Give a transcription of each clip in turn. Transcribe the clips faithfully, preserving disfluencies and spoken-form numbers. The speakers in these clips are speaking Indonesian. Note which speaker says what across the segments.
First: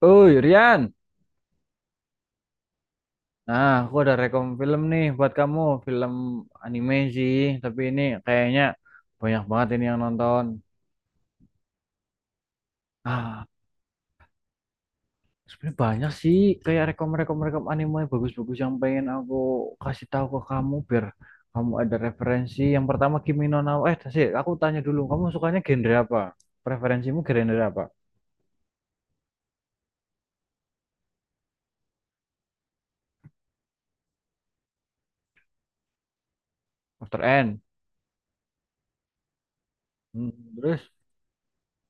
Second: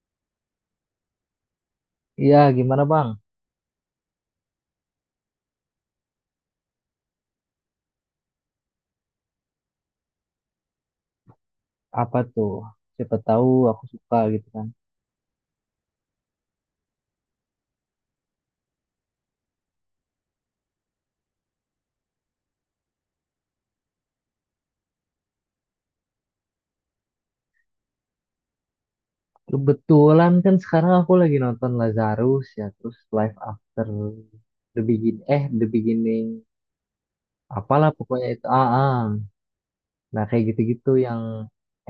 Speaker 1: Uy, Rian.
Speaker 2: Iya, gimana Bang?
Speaker 1: Nah, aku ada rekom film nih buat kamu. Film anime sih, tapi ini kayaknya banyak banget ini yang nonton.
Speaker 2: Apa tuh? Siapa
Speaker 1: Ah,
Speaker 2: tahu aku suka gitu kan.
Speaker 1: sebenarnya banyak sih kayak rekom-rekom rekom anime bagus-bagus yang pengen aku kasih tahu ke kamu biar kamu ada referensi. Yang pertama Kimi no Na wa- Eh, sih, aku tanya dulu, kamu sukanya genre apa? Preferensimu genre apa?
Speaker 2: Kebetulan kan sekarang aku lagi nonton Lazarus ya, terus Life After The Begin eh The Beginning.
Speaker 1: After N.
Speaker 2: Apalah pokoknya itu. Ah, ah. Nah,
Speaker 1: Hmm,
Speaker 2: kayak
Speaker 1: terus
Speaker 2: gitu-gitu yang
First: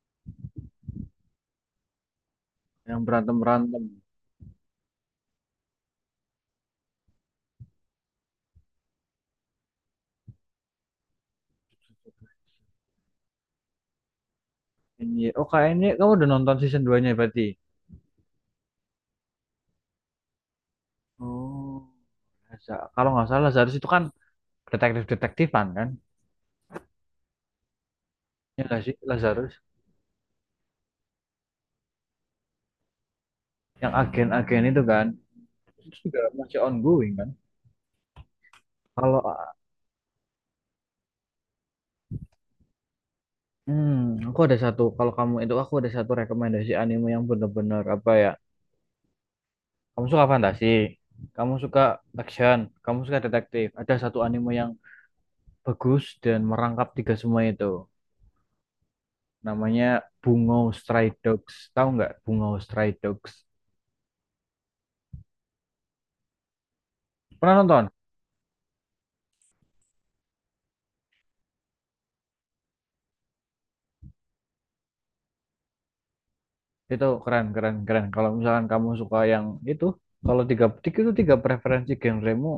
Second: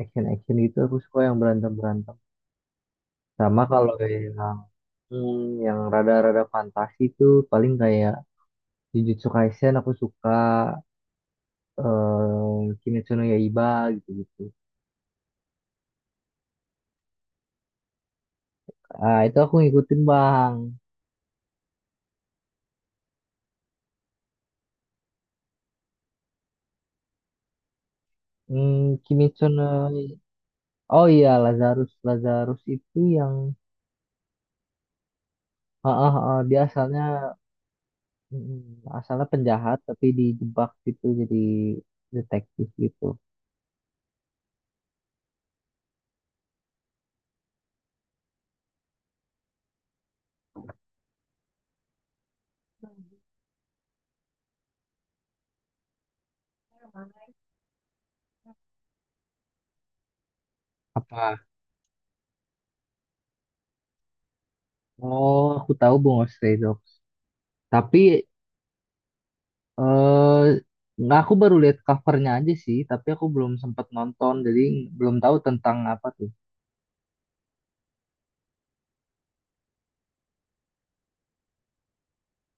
Speaker 2: action-action gitu aku suka yang berantem-berantem.
Speaker 1: yang
Speaker 2: Sama
Speaker 1: berantem-berantem.
Speaker 2: kalau yang hmm, yang rada-rada fantasi tuh paling kayak Jujutsu Kaisen aku suka eh Kimetsu no Yaiba gitu-gitu.
Speaker 1: Ini, oh kayaknya kamu udah nonton season dua-nya berarti.
Speaker 2: Ah, itu aku ngikutin, Bang.
Speaker 1: Oh, Laza- kalau nggak salah Lazarus itu kan detektif-detektifan kan? Ya nggak sih
Speaker 2: Hmm, Kimetsu
Speaker 1: Lazarus?
Speaker 2: no... Oh iya, Lazarus. Lazarus itu yang...
Speaker 1: Yang agen-agen itu kan?
Speaker 2: Ah,
Speaker 1: Itu
Speaker 2: ah,
Speaker 1: juga
Speaker 2: ah,
Speaker 1: masih
Speaker 2: dia asalnya...
Speaker 1: ongoing kan?
Speaker 2: mm,
Speaker 1: Kalau
Speaker 2: asalnya penjahat, tapi dijebak gitu jadi detektif gitu.
Speaker 1: hmm, aku ada satu, kalau kamu itu aku ada satu rekomendasi anime yang bener-bener apa ya? Kamu suka fantasi, kamu suka action, kamu suka detektif. Ada satu anime yang bagus dan merangkap tiga semua itu. Namanya Bungo Stray
Speaker 2: Apa?
Speaker 1: Dogs. Tahu nggak Bungo Stray Dogs?
Speaker 2: Oh, aku tahu Bungo Stray Dogs.
Speaker 1: Pernah nonton?
Speaker 2: Tapi... eh nggak, aku baru lihat covernya aja sih. Tapi aku belum sempat nonton. Jadi belum tahu tentang apa tuh.
Speaker 1: Itu keren, keren, keren. Kalau misalkan kamu suka yang itu, kalau tiga itu tiga preferensi genremu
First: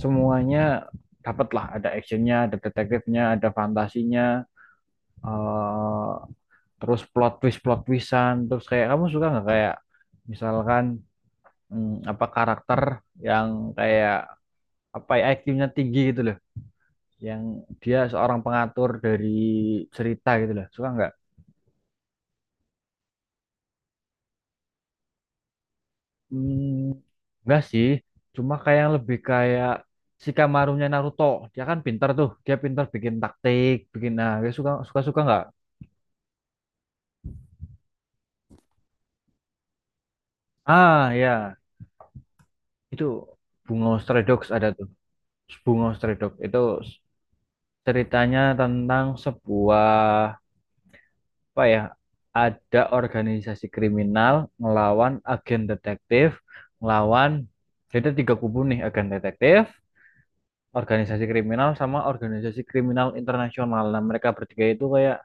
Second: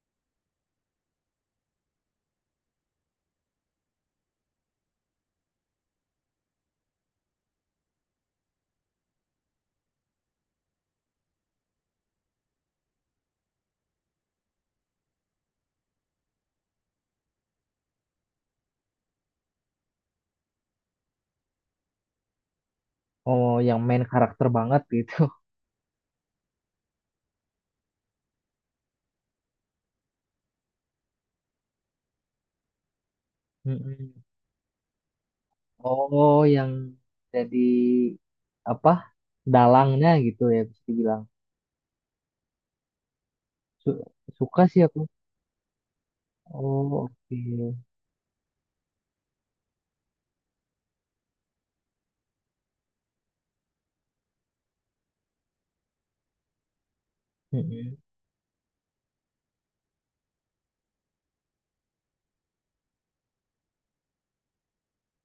Speaker 1: semuanya dapat lah. Ada actionnya, ada detektifnya, ada fantasinya, eh, terus plot twist, plot twistan. Terus kayak kamu suka nggak kayak misalkan hmm, apa karakter yang kayak apa ya I Q-nya tinggi gitu loh, yang dia seorang pengatur dari cerita gitu loh. Suka nggak?
Speaker 2: Oh, yang main karakter banget gitu.
Speaker 1: Hmm, enggak sih, cuma kayak yang lebih kayak Shikamaru-nya Naruto. Dia kan pintar tuh, dia pintar bikin taktik, bikin
Speaker 2: Mm-mm.
Speaker 1: nah, dia suka suka suka nggak?
Speaker 2: Oh, yang jadi apa dalangnya gitu ya bisa
Speaker 1: Ah
Speaker 2: dibilang.
Speaker 1: ya, itu Bungo
Speaker 2: Su-
Speaker 1: Stray Dogs
Speaker 2: suka
Speaker 1: ada
Speaker 2: sih
Speaker 1: tuh.
Speaker 2: aku.
Speaker 1: Bungo Stray Dogs itu
Speaker 2: Oh, oke.
Speaker 1: ceritanya tentang sebuah apa ya? Ada organisasi kriminal ngelawan agen detektif, ngelawan
Speaker 2: Mm-mm.
Speaker 1: jadi ada tiga kubu nih agen detektif, organisasi kriminal sama organisasi kriminal internasional. Nah, mereka bertiga itu kayak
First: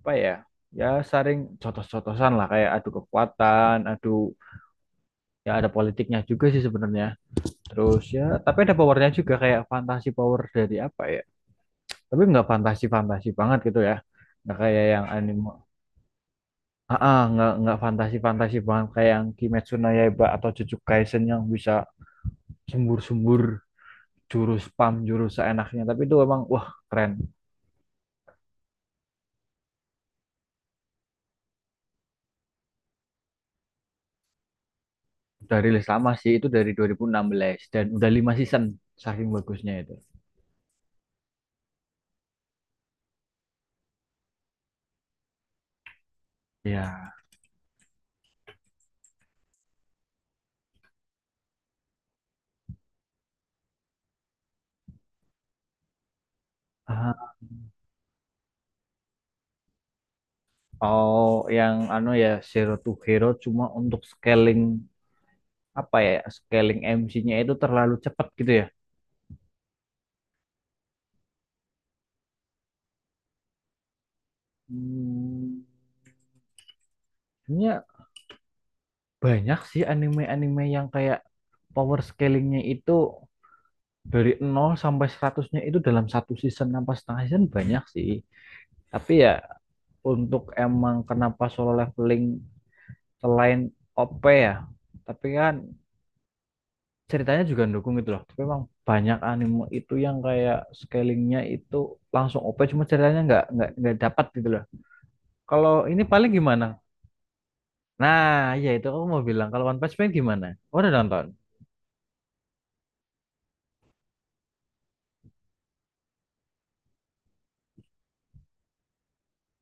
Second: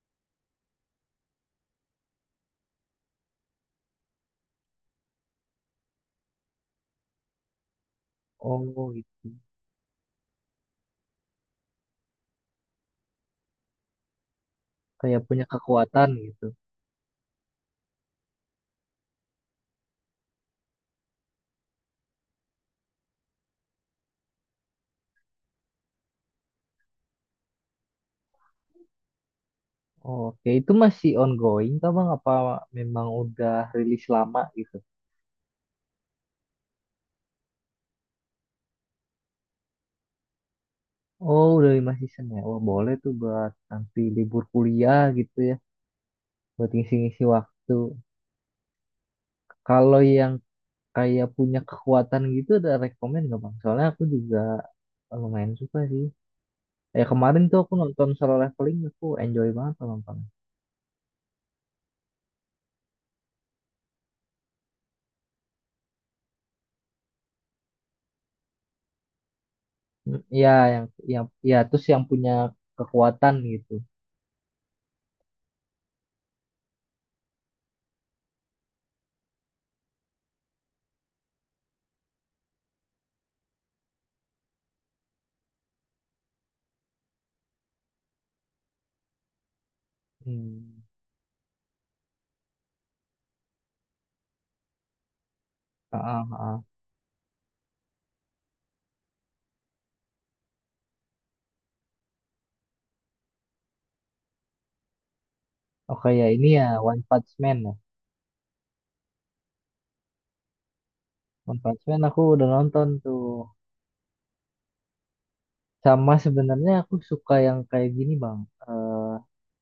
Speaker 1: apa ya? Ya saring cotos-cotosan lah kayak adu kekuatan, adu ya ada politiknya juga sih sebenarnya. Terus ya tapi ada
Speaker 2: Oh,
Speaker 1: powernya
Speaker 2: gitu.
Speaker 1: juga kayak fantasi power dari apa ya? Tapi nggak fantasi-fantasi banget gitu ya. Nggak kayak yang
Speaker 2: Kayak punya
Speaker 1: anime.
Speaker 2: kekuatan gitu.
Speaker 1: Ah, ah, nggak nggak fantasi-fantasi banget kayak yang Kimetsu no Yaiba atau Jujutsu Kaisen yang bisa sembur-sembur jurus spam jurus seenaknya, tapi itu emang wah keren.
Speaker 2: Oh, oke, itu masih ongoing kah Bang? Apa memang udah rilis lama gitu?
Speaker 1: Udah rilis lama sih, itu dari dua ribu enam belas dan udah lima season saking bagusnya itu.
Speaker 2: Oh, udah lima season ya. Wah, boleh tuh buat nanti libur kuliah gitu ya. Buat
Speaker 1: Ya.
Speaker 2: ngisi-ngisi waktu. Kalau yang kayak punya kekuatan gitu ada rekomen nggak Bang? Soalnya aku juga lumayan suka sih. Ya
Speaker 1: Ah,
Speaker 2: kemarin tuh aku nonton solo leveling aku enjoy banget tuh nonton.
Speaker 1: Oh, yang anu ya Zero to Hero cuma untuk scaling apa ya? Scaling M C-nya itu terlalu cepat gitu ya.
Speaker 2: Hmm, iya, yang yang ya terus yang punya kekuatan gitu.
Speaker 1: Hmm, sebenarnya banyak sih anime-anime yang kayak power scalingnya itu dari nol sampai seratus-nya itu dalam satu season apa setengah season banyak sih. Tapi ya untuk
Speaker 2: Hmm.
Speaker 1: emang kenapa solo leveling selain O P ya tapi kan
Speaker 2: Ah, ah, ah.
Speaker 1: ceritanya juga dukung gitu loh, tapi emang banyak anime itu yang kayak scalingnya itu langsung O P cuma ceritanya nggak nggak nggak dapat gitu loh. Kalau ini
Speaker 2: Oke ya
Speaker 1: paling
Speaker 2: ini
Speaker 1: gimana?
Speaker 2: ya, One Punch Man ya.
Speaker 1: Nah, ya itu aku mau bilang kalau One Punch Man gimana. Oh, udah nonton.
Speaker 2: One Punch Man aku udah nonton tuh, sama sebenarnya aku suka yang kayak gini bang. Eh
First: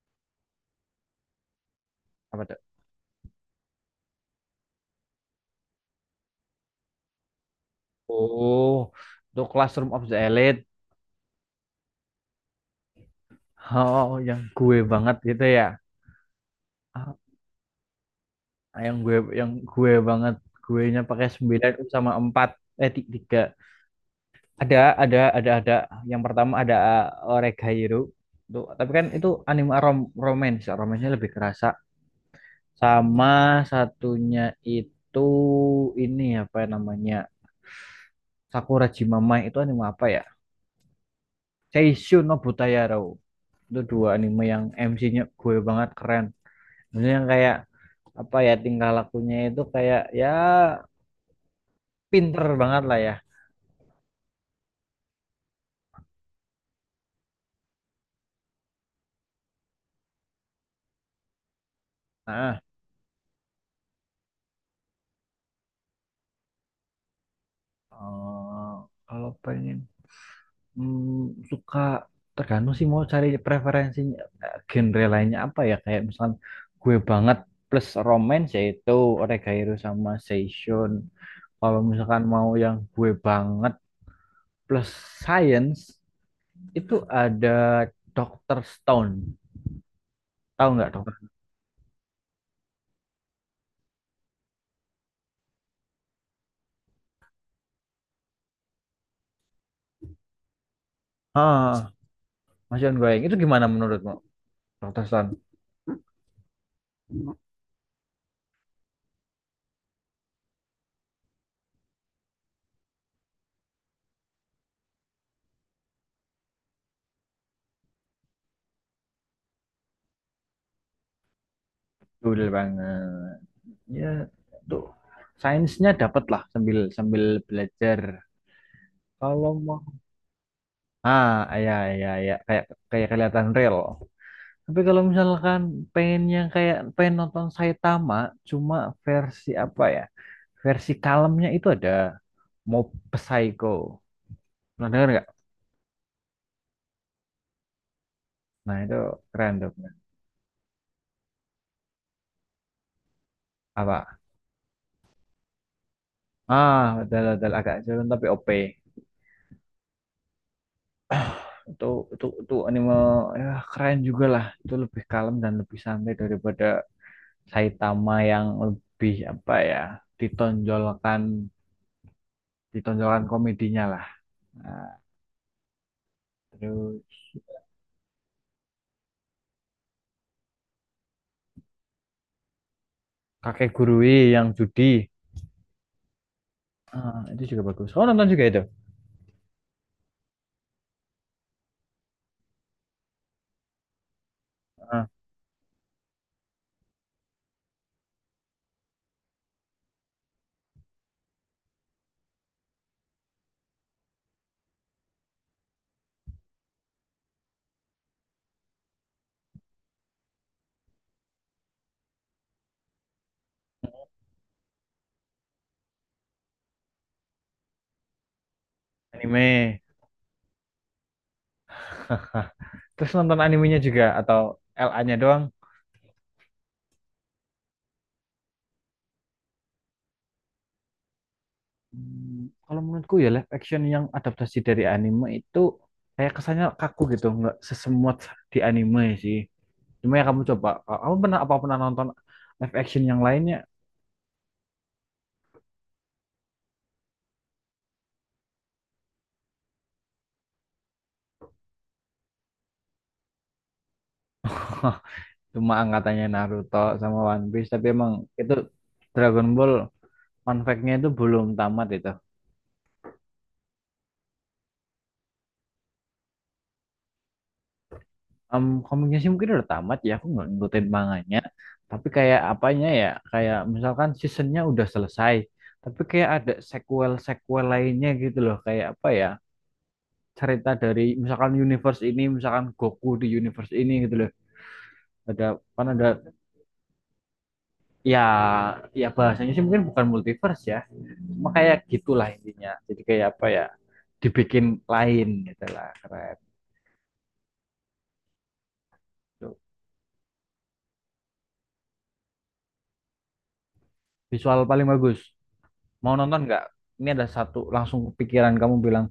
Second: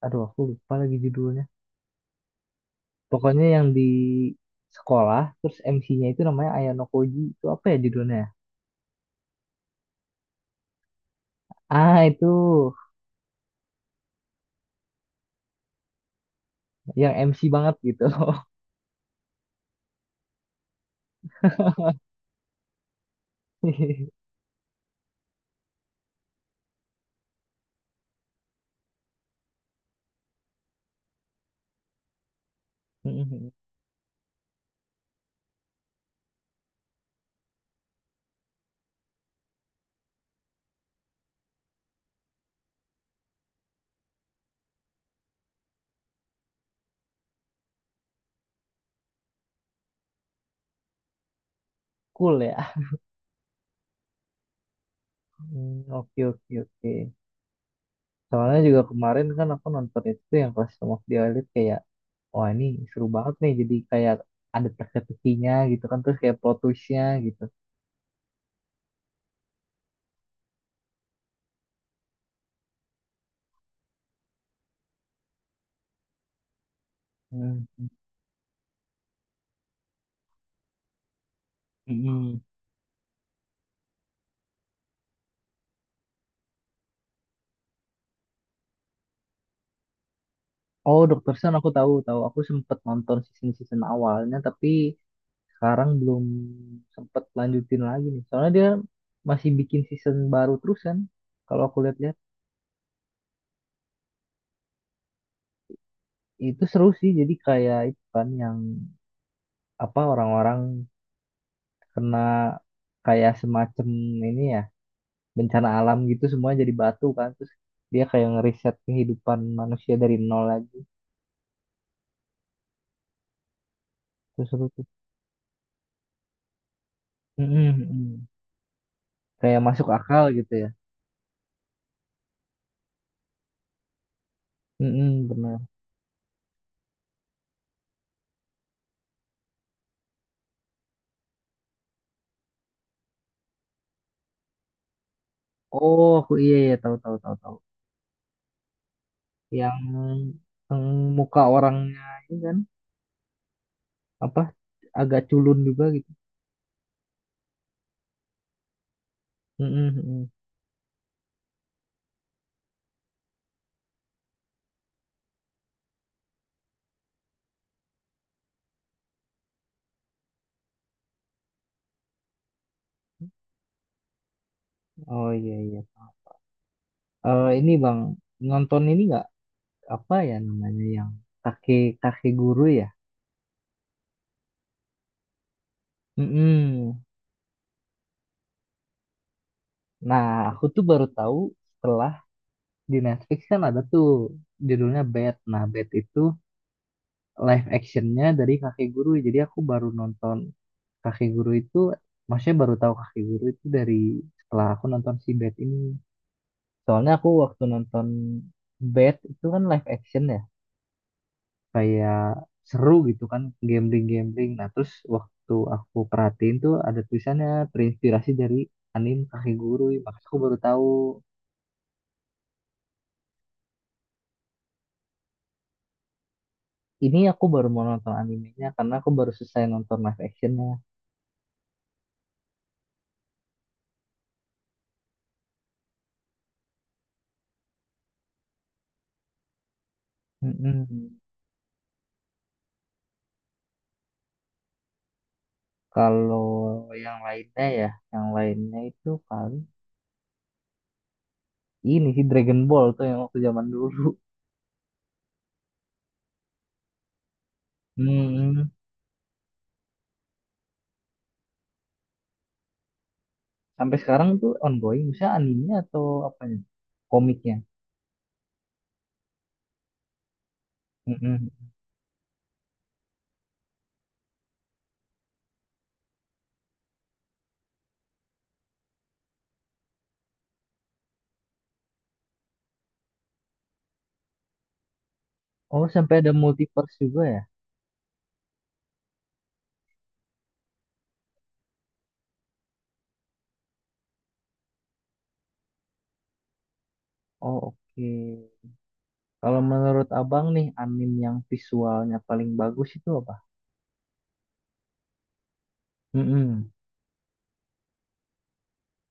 Speaker 2: aduh aku lupa lagi judulnya,
Speaker 1: Apa tuh?
Speaker 2: pokoknya yang di sekolah terus M C-nya itu namanya Ayano Koji, itu apa ya judulnya ya?
Speaker 1: Oh, itu Classroom of the Elite.
Speaker 2: Ah itu,
Speaker 1: Oh, yang gue banget gitu ya.
Speaker 2: yang
Speaker 1: Ah,
Speaker 2: M C banget gitu.
Speaker 1: yang gue yang gue banget guenya pakai sembilan sama empat, eh tiga. Ada, ada, ada, ada. Yang pertama ada uh, Oregairu. Tuh, tapi kan itu anime rom romance, romance-nya lebih kerasa. Sama satunya itu ini apa namanya? Sakura Jimamai itu anime apa ya? Seishun no Butayaro. Itu dua anime yang M C-nya gue banget keren. Maksudnya yang kayak apa ya tingkah lakunya itu kayak ya
Speaker 2: Cool
Speaker 1: pinter
Speaker 2: ya.
Speaker 1: banget lah ya.
Speaker 2: Hmm, oke oke oke. Soalnya juga kemarin kan aku nonton itu yang kelas Some of the Elite, kayak wah
Speaker 1: Nah,
Speaker 2: ini seru banget nih, jadi kayak ada teka-tekinya gitu kan terus kayak plot twist-nya gitu.
Speaker 1: eh, kalau pengen Hmm, suka tergantung sih mau cari preferensinya eh, genre lainnya apa ya kayak misalkan gue banget
Speaker 2: Hmm.
Speaker 1: plus romance yaitu Oregairo sama Seishun. Kalau misalkan
Speaker 2: Mm-mm.
Speaker 1: mau yang gue banget plus science itu ada doctor Stone. Tahu nggak
Speaker 2: Oh,
Speaker 1: doctor?
Speaker 2: dokter Stone aku tahu tahu, aku sempet nonton season-season awalnya tapi sekarang belum sempet lanjutin lagi nih. Soalnya dia masih bikin season baru terus kan. Kalau
Speaker 1: ah
Speaker 2: aku lihat-lihat
Speaker 1: Maksud gue itu gimana menurutmu doctor Stone?
Speaker 2: itu seru sih, jadi kayak itu kan yang apa, orang-orang kena kayak semacam ini ya, bencana alam gitu, semuanya jadi batu kan, terus dia kayak ngeriset kehidupan manusia dari nol lagi,
Speaker 1: Dulu banget ya.
Speaker 2: terus seru
Speaker 1: Tuh.
Speaker 2: tuh.
Speaker 1: Sainsnya dapat lah, sambil sambil
Speaker 2: Mm-mm,
Speaker 1: belajar
Speaker 2: mm-mm.
Speaker 1: kalau
Speaker 2: Kayak
Speaker 1: mau.
Speaker 2: masuk akal gitu ya.
Speaker 1: Ah, ya, ya, ya, kayak kayak kelihatan real. Tapi kalau
Speaker 2: Mm-mm, benar.
Speaker 1: misalkan pengennya kayak pengen nonton Saitama, cuma versi apa ya? Versi kalemnya itu ada Mob Psycho. Pernah dengar nggak?
Speaker 2: Oh aku iya iya, tahu tahu tahu tahu,
Speaker 1: Nah itu keren tuh.
Speaker 2: yang, yang muka orangnya ini kan
Speaker 1: Apa?
Speaker 2: apa agak culun juga gitu.
Speaker 1: Ah, betul betul agak jalan tapi O P.
Speaker 2: Mm-mm, mm-mm.
Speaker 1: Itu itu itu anime ya, keren juga lah. Itu lebih kalem dan lebih santai daripada Saitama yang lebih apa ya? Ditonjolkan ditonjolkan komedinya lah. Nah,
Speaker 2: Oh iya iya.
Speaker 1: terus
Speaker 2: Eh ini bang, nonton ini nggak, apa ya namanya, yang kakek kakek guru ya.
Speaker 1: Kakek Gurui yang judi.
Speaker 2: Mm-mm.
Speaker 1: Ah, itu juga bagus. Oh, nonton juga itu.
Speaker 2: Nah, aku tuh baru tahu setelah di Netflix kan ada tuh judulnya
Speaker 1: Ah,
Speaker 2: Bad. Nah, Bad itu live actionnya dari Kakek Guru. Jadi aku baru nonton Kakek Guru itu, maksudnya baru tahu Kakek Guru itu dari setelah aku nonton si Bad ini. Soalnya aku waktu nonton Bad itu kan live action ya, kayak seru gitu kan, gambling-gambling. Nah, terus waktu aku perhatiin tuh ada tulisannya terinspirasi dari anime Kakek
Speaker 1: anime.
Speaker 2: Guru. Makanya aku baru tahu.
Speaker 1: Terus nonton animenya juga atau L a nya doang?
Speaker 2: Ini aku baru mau nonton animenya karena aku baru selesai nonton live actionnya.
Speaker 1: Hmm, kalau menurutku ya live action yang adaptasi dari anime itu kayak kesannya kaku gitu, nggak sesemut di anime sih. Cuma ya kamu coba, kamu
Speaker 2: Mm-mm.
Speaker 1: pernah apa pernah nonton live action yang lainnya?
Speaker 2: Kalau yang lainnya ya, yang lainnya itu paling ini sih Dragon Ball tuh yang waktu zaman dulu.
Speaker 1: Cuma angkatannya Naruto sama One Piece, tapi emang itu
Speaker 2: Mm-mm.
Speaker 1: Dragon Ball, fun fact-nya itu belum tamat itu.
Speaker 2: Sampai sekarang tuh ongoing, misalnya animenya atau apanya? Komiknya.
Speaker 1: Em, komiknya sih mungkin udah tamat ya, aku nggak ngikutin manganya.
Speaker 2: Mm-mm.
Speaker 1: Tapi kayak apanya ya, kayak misalkan seasonnya udah selesai, tapi kayak ada sequel-sequel lainnya gitu loh. Kayak apa ya, cerita dari misalkan universe ini, misalkan Goku di universe ini gitu loh. Ada,
Speaker 2: Oh,
Speaker 1: kan ada,
Speaker 2: sampai ada multiverse juga ya?
Speaker 1: ya, ya bahasanya sih mungkin bukan multiverse ya. Cuma kayak gitulah intinya. Jadi kayak apa ya, dibikin lain gitu lah, keren.
Speaker 2: Oh, oke.
Speaker 1: Tuh.
Speaker 2: Kalau menurut abang nih, anime yang visualnya paling bagus itu apa?
Speaker 1: Visual paling bagus. Mau nonton nggak?
Speaker 2: Mm-mm.
Speaker 1: Ini ada satu langsung kepikiran kamu bilang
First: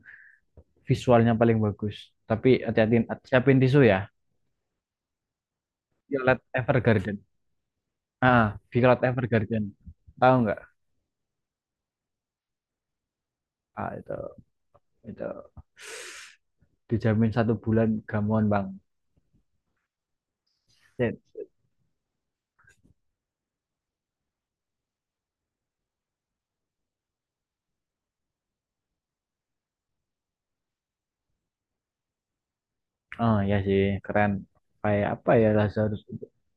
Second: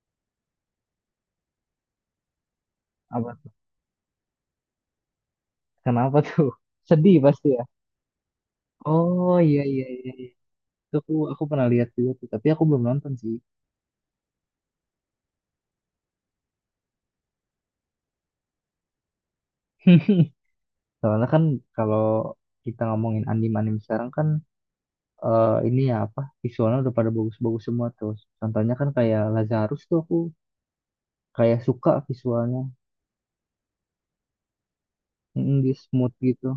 Speaker 1: visualnya paling bagus. Tapi hati-hati,
Speaker 2: Apa tuh?
Speaker 1: siapin tisu ya.
Speaker 2: Kenapa
Speaker 1: Violet
Speaker 2: tuh? Sedih
Speaker 1: Evergarden.
Speaker 2: pasti ya?
Speaker 1: Ah, Violet
Speaker 2: Oh, iya,
Speaker 1: Evergarden.
Speaker 2: iya, iya.
Speaker 1: Tahu nggak?
Speaker 2: Itu aku aku pernah lihat juga tuh, tapi aku belum nonton sih.
Speaker 1: Ah, itu itu dijamin satu bulan gamon bang. Shit.
Speaker 2: Soalnya kan kalau kita ngomongin anime-anime sekarang kan eh, ini ya apa, visualnya udah pada bagus-bagus semua tuh. Contohnya kan kayak Lazarus tuh aku kayak suka visualnya.
Speaker 1: Oh ya sih, keren. Kayak apa ya
Speaker 2: Mm, di
Speaker 1: Lazarus?
Speaker 2: smooth gitu.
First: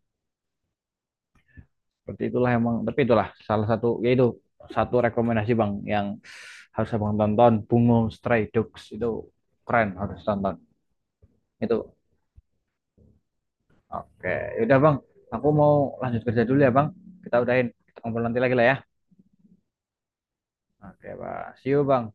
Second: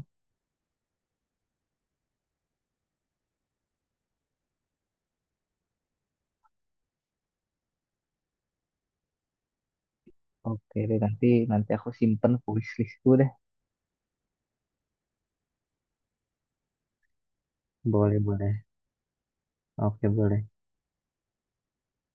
Speaker 1: Seperti itulah emang. Tapi itulah salah satu yaitu satu rekomendasi bang yang harus abang tonton. Bungo Stray Dogs itu keren harus tonton.
Speaker 2: Oke deh, nanti nanti aku
Speaker 1: Itu
Speaker 2: simpen wish listku deh.
Speaker 1: Oke, yaudah Bang. Aku mau lanjut kerja dulu ya Bang. Kita udahin, kita
Speaker 2: Boleh
Speaker 1: ngobrol nanti
Speaker 2: boleh.
Speaker 1: lagi lah ya.
Speaker 2: Oke boleh.
Speaker 1: Oke, Bang. See you, Bang.